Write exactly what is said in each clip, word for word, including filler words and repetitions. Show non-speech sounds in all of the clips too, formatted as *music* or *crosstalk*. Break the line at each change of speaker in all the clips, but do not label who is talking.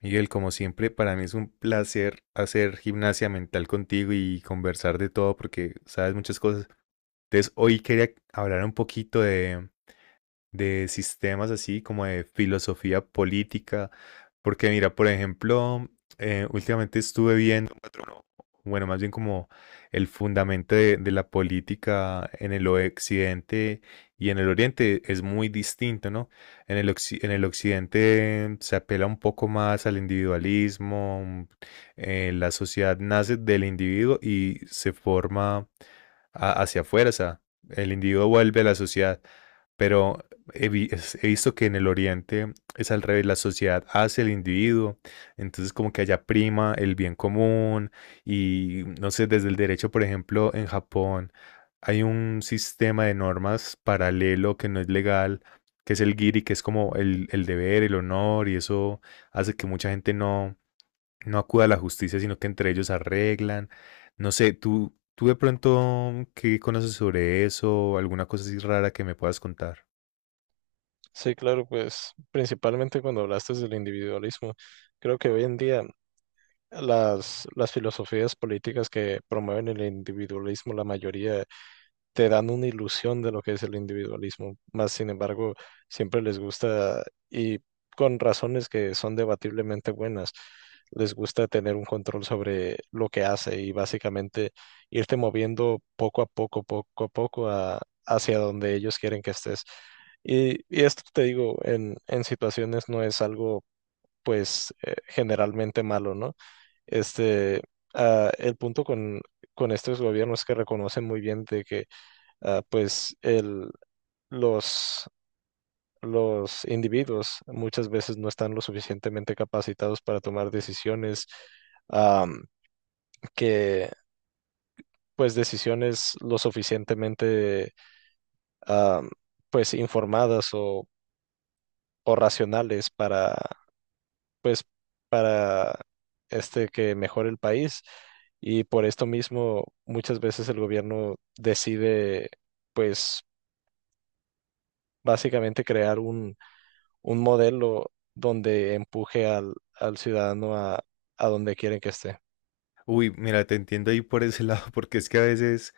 Miguel, como siempre, para mí es un placer hacer gimnasia mental contigo y conversar de todo porque sabes muchas cosas. Entonces, hoy quería hablar un poquito de, de sistemas así, como de filosofía política. Porque mira, por ejemplo, eh, últimamente estuve viendo, bueno, más bien como el fundamento de, de la política en el occidente y en el oriente es muy distinto, ¿no? En el, occi- en el occidente se apela un poco más al individualismo, un- eh, la sociedad nace del individuo y se forma a- hacia afuera, o sea, el individuo vuelve a la sociedad. Pero he, vi- es- he visto que en el Oriente es al revés, la sociedad hace el individuo, entonces como que allá prima el bien común y no sé, desde el derecho, por ejemplo, en Japón hay un sistema de normas paralelo que no es legal, que es el giri, que es como el, el deber, el honor y eso hace que mucha gente no, no acuda a la justicia, sino que entre ellos arreglan. No sé, tú, tú de pronto, ¿qué conoces sobre eso? ¿Alguna cosa así rara que me puedas contar?
Sí, claro, pues principalmente cuando hablaste del individualismo, creo que hoy en día las, las filosofías políticas que promueven el individualismo, la mayoría te dan una ilusión de lo que es el individualismo, más sin embargo, siempre les gusta, y con razones que son debatiblemente buenas, les gusta tener un control sobre lo que hace y básicamente irte moviendo poco a poco, poco a poco a- hacia donde ellos quieren que estés. Y, y esto te digo, en, en situaciones no es algo pues eh, generalmente malo, ¿no? Este, ah, el punto con, con estos gobiernos que reconocen muy bien de que ah, pues el, los, los individuos muchas veces no están lo suficientemente capacitados para tomar decisiones, am, que pues decisiones lo suficientemente am, pues informadas o, o racionales para pues para este que mejore el país. Y por esto mismo muchas veces el gobierno decide pues básicamente crear un un modelo donde empuje al, al ciudadano a, a donde quieren que esté.
Uy, mira, te entiendo ahí por ese *laughs* lado, porque es que a veces,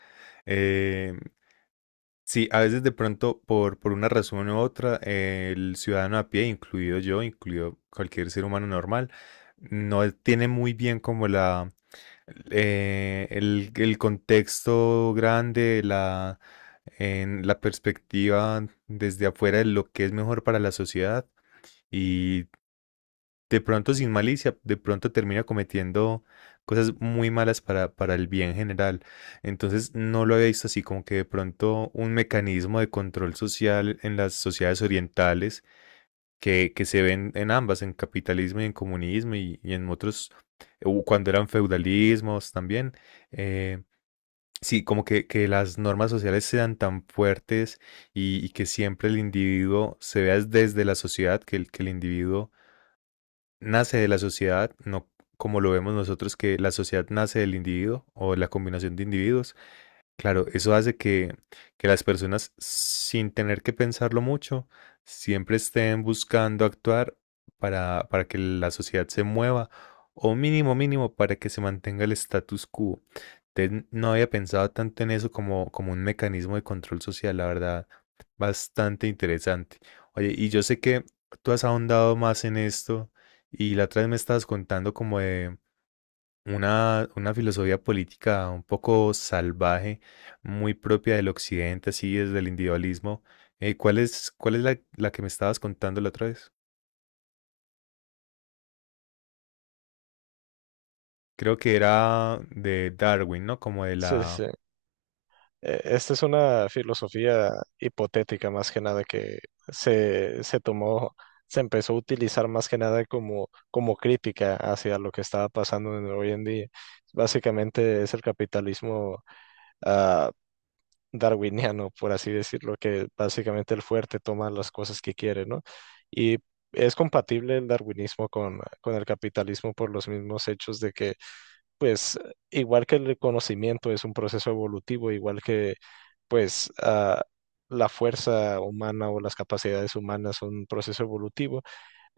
eh, sí, a veces de pronto por, por una razón u otra, eh, el ciudadano a pie, incluido yo, incluido cualquier ser humano normal, no tiene muy bien como la, eh, el, el contexto grande, la, en la perspectiva desde afuera de lo que es mejor para la sociedad de pronto sin malicia, de pronto termina cometiendo cosas muy malas para, para el bien general. Entonces no lo había visto así, como que de pronto un mecanismo de control social en las sociedades orientales que, que se ven en ambas, en capitalismo y en comunismo y, y en otros, u- cuando eran feudalismos también. eh, Sí, como que, que las normas sociales sean tan fuertes y, y que siempre el individuo se vea desde la sociedad, que el, que el individuo nace de la sociedad, no como lo vemos nosotros, que la sociedad nace del individuo o de la combinación de individuos. Claro, eso hace que, que las personas, sin tener que pensarlo mucho, siempre estén buscando actuar para, para que la sociedad se mueva, o mínimo, mínimo, para que se mantenga el status quo. Entonces, no había pensado tanto en eso como, como un mecanismo de control social, la verdad, bastante interesante. Oye, y yo sé que tú has ahondado más en esto, y la otra vez me estabas contando como de una, una filosofía política un poco salvaje, muy propia del occidente, así desde el individualismo. Eh, ¿cuál es, cuál es la, la que me estabas contando la otra vez? Creo que era de Darwin, ¿no? Como de
Sí, sí,
la...
sí. Eh, Esta es una filosofía hipotética más que nada que se, se tomó, se empezó a utilizar más que nada como, como crítica hacia lo que estaba pasando en- hoy en día. Básicamente es el capitalismo ah, darwiniano, por así decirlo, que básicamente el fuerte toma las cosas que quiere, ¿no? Y es compatible el darwinismo con, con el capitalismo por los mismos hechos de que, pues, igual que el conocimiento es un proceso evolutivo, igual que, pues, ah, la fuerza humana o las capacidades humanas son un proceso evolutivo,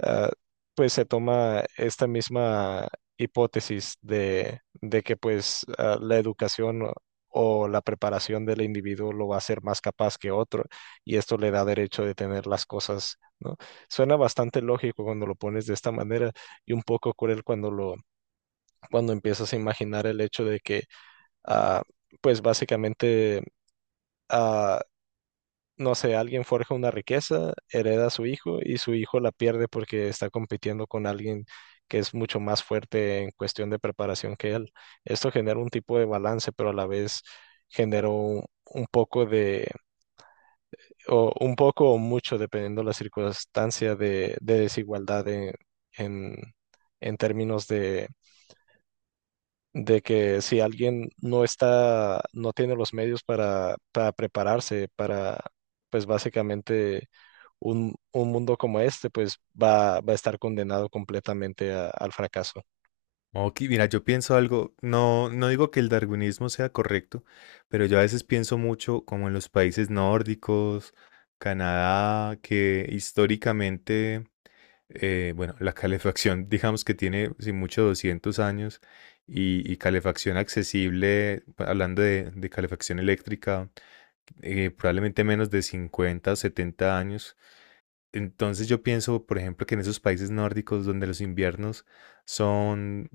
ah, pues se toma esta misma hipótesis de, de que pues ah, la educación o o la preparación del individuo lo va a hacer más capaz que otro y esto le da derecho de tener las cosas, ¿no? Suena bastante lógico cuando lo pones de esta manera y un poco cruel cuando lo cuando empiezas a imaginar el hecho de que ah, pues básicamente ah, no sé, alguien forja una riqueza, hereda a su hijo y su hijo la pierde porque está compitiendo con alguien que es mucho más fuerte en cuestión de preparación que él. Esto genera un tipo de balance, pero a la vez generó un un poco de, o un poco o mucho, dependiendo la circunstancia de, de desigualdad en, en en términos de de que si alguien no está, no tiene los medios para, para prepararse para, pues básicamente un, un mundo como este, pues va, va a estar condenado completamente a- al fracaso.
Ok, mira, yo pienso algo, no, no digo que el darwinismo sea correcto, pero yo a veces pienso mucho como en los países nórdicos, Canadá, que históricamente eh, bueno, la calefacción, digamos que tiene, sin mucho, doscientos años y, y calefacción accesible, hablando de, de calefacción eléctrica, eh, probablemente menos de cincuenta o setenta años. Entonces yo pienso, por ejemplo, que en esos países nórdicos donde los inviernos son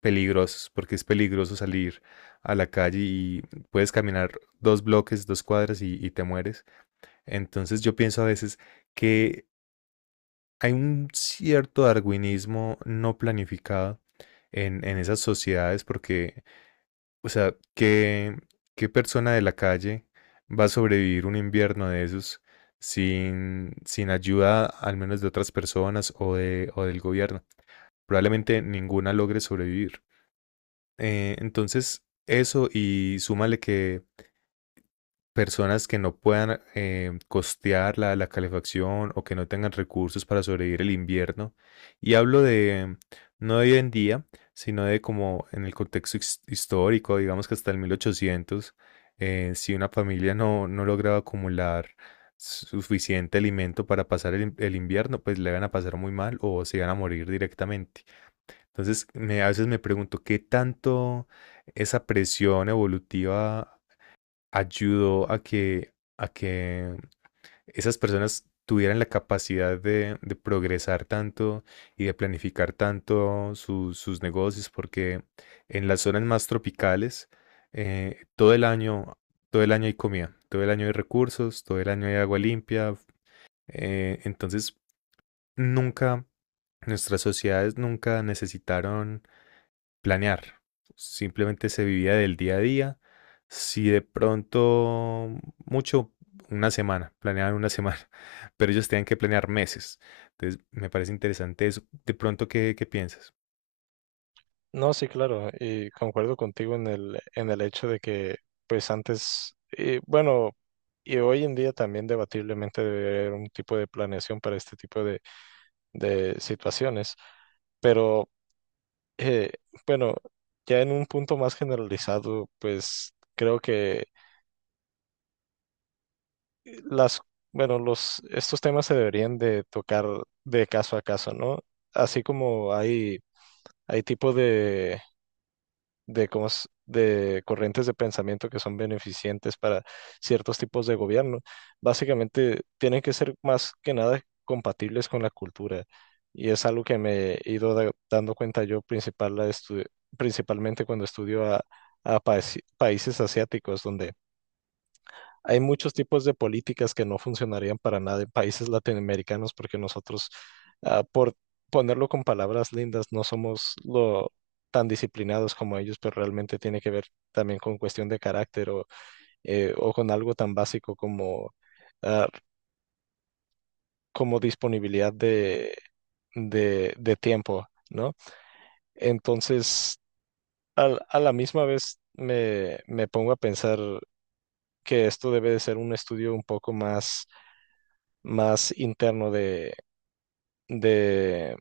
peligrosos, porque es peligroso salir a la calle y puedes caminar dos bloques, dos cuadras y, y te mueres. Entonces yo pienso a veces que hay un cierto darwinismo no planificado en, en esas sociedades porque, o sea, ¿qué, qué persona de la calle va a sobrevivir un invierno de esos sin, sin ayuda al menos de otras personas o, de, o del gobierno? Probablemente ninguna logre sobrevivir. Eh, entonces, eso y súmale que personas que no puedan eh, costear la, la calefacción o que no tengan recursos para sobrevivir el invierno. Y hablo de, no de hoy en día, sino de como en el contexto his- histórico, digamos que hasta el mil ochocientos, eh, si una familia no, no lograba acumular suficiente alimento para pasar el, in- el invierno, pues le van a pasar muy mal o se iban a morir directamente. Entonces, me, a veces me pregunto, ¿qué tanto esa presión evolutiva ayudó a que, a que esas personas tuvieran la capacidad de, de progresar tanto y de planificar tanto su- sus negocios, porque en las zonas más tropicales, eh, todo el año, todo el año hay comida, todo el año hay recursos, todo el año hay agua limpia. Eh, entonces, nunca, Nuestras sociedades nunca necesitaron planear. Simplemente se vivía del día a día. Si de pronto, mm, mucho, una semana, planeaban una semana, *laughs* pero ellos tenían que planear meses. Entonces, me parece interesante eso. De pronto, ¿qué, qué piensas?
No, sí, claro, y concuerdo contigo en el, en el hecho de que, pues antes, y bueno, y hoy en día también debatiblemente debe haber un tipo de planeación para este tipo de, de situaciones, pero Eh, bueno, ya en un punto más generalizado, pues creo que las, bueno, los, estos temas se deberían de tocar de caso a caso, ¿no? Así como hay, hay tipo de de, cómo s- de corrientes de pensamiento que son beneficientes para ciertos tipos de gobierno, básicamente tienen que ser más que nada compatibles con la cultura. Y es algo que me he ido da- dando cuenta yo principal, la estu- principalmente cuando estudio a, a paesi- países asiáticos, donde hay muchos tipos de políticas que no funcionarían para nada en países latinoamericanos porque nosotros, ah, por ponerlo con palabras lindas, no somos lo tan disciplinados como ellos, pero realmente tiene que ver también con cuestión de carácter o, eh, o con algo tan básico como, ah, como disponibilidad de, de, de tiempo, ¿no? Entonces, al- a la misma vez me, me pongo a pensar que esto debe de ser un estudio un poco más más interno de, de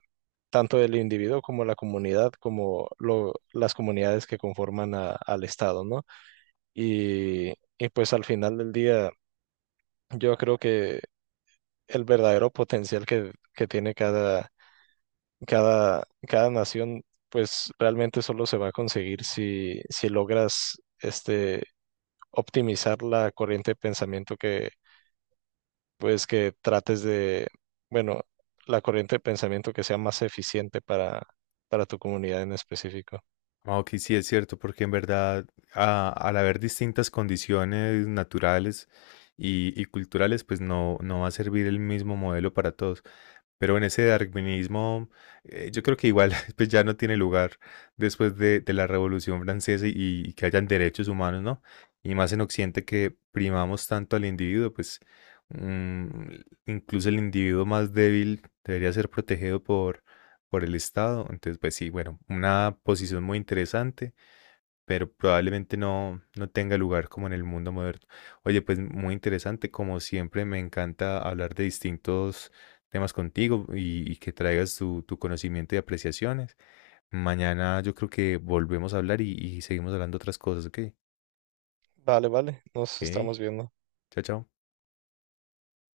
tanto del individuo como la comunidad, como lo- las comunidades que conforman a- al Estado, ¿no? Y, y pues al final del día, yo creo que el verdadero potencial que, que tiene cada, cada, cada nación, pues realmente solo se va a conseguir si, si logras este, optimizar la corriente de pensamiento que pues que trates de, bueno, la corriente de pensamiento que sea más eficiente para, para tu comunidad en específico.
Ah, Ok, sí, es cierto, porque en verdad, a- al haber distintas condiciones naturales y, y culturales, pues no, no va a servir el mismo modelo para todos. Pero en ese darwinismo, eh, yo creo que igual *laughs* pues ya no tiene lugar después de, de la Revolución Francesa y, y que hayan derechos humanos, ¿no? Y más en Occidente que primamos tanto al individuo, pues mm, incluso el individuo más débil debería ser protegido por, por el Estado. Entonces, pues sí, bueno, una posición muy interesante pero probablemente no, no tenga lugar como en el mundo moderno. Oye, pues muy interesante, como siempre me encanta hablar de distintos temas contigo y, y que traigas tu, tu conocimiento y apreciaciones. Mañana yo creo que volvemos a hablar y, y seguimos hablando otras cosas, ¿ok?
Vale, vale, nos
Ok,
estamos viendo.
chao, chao.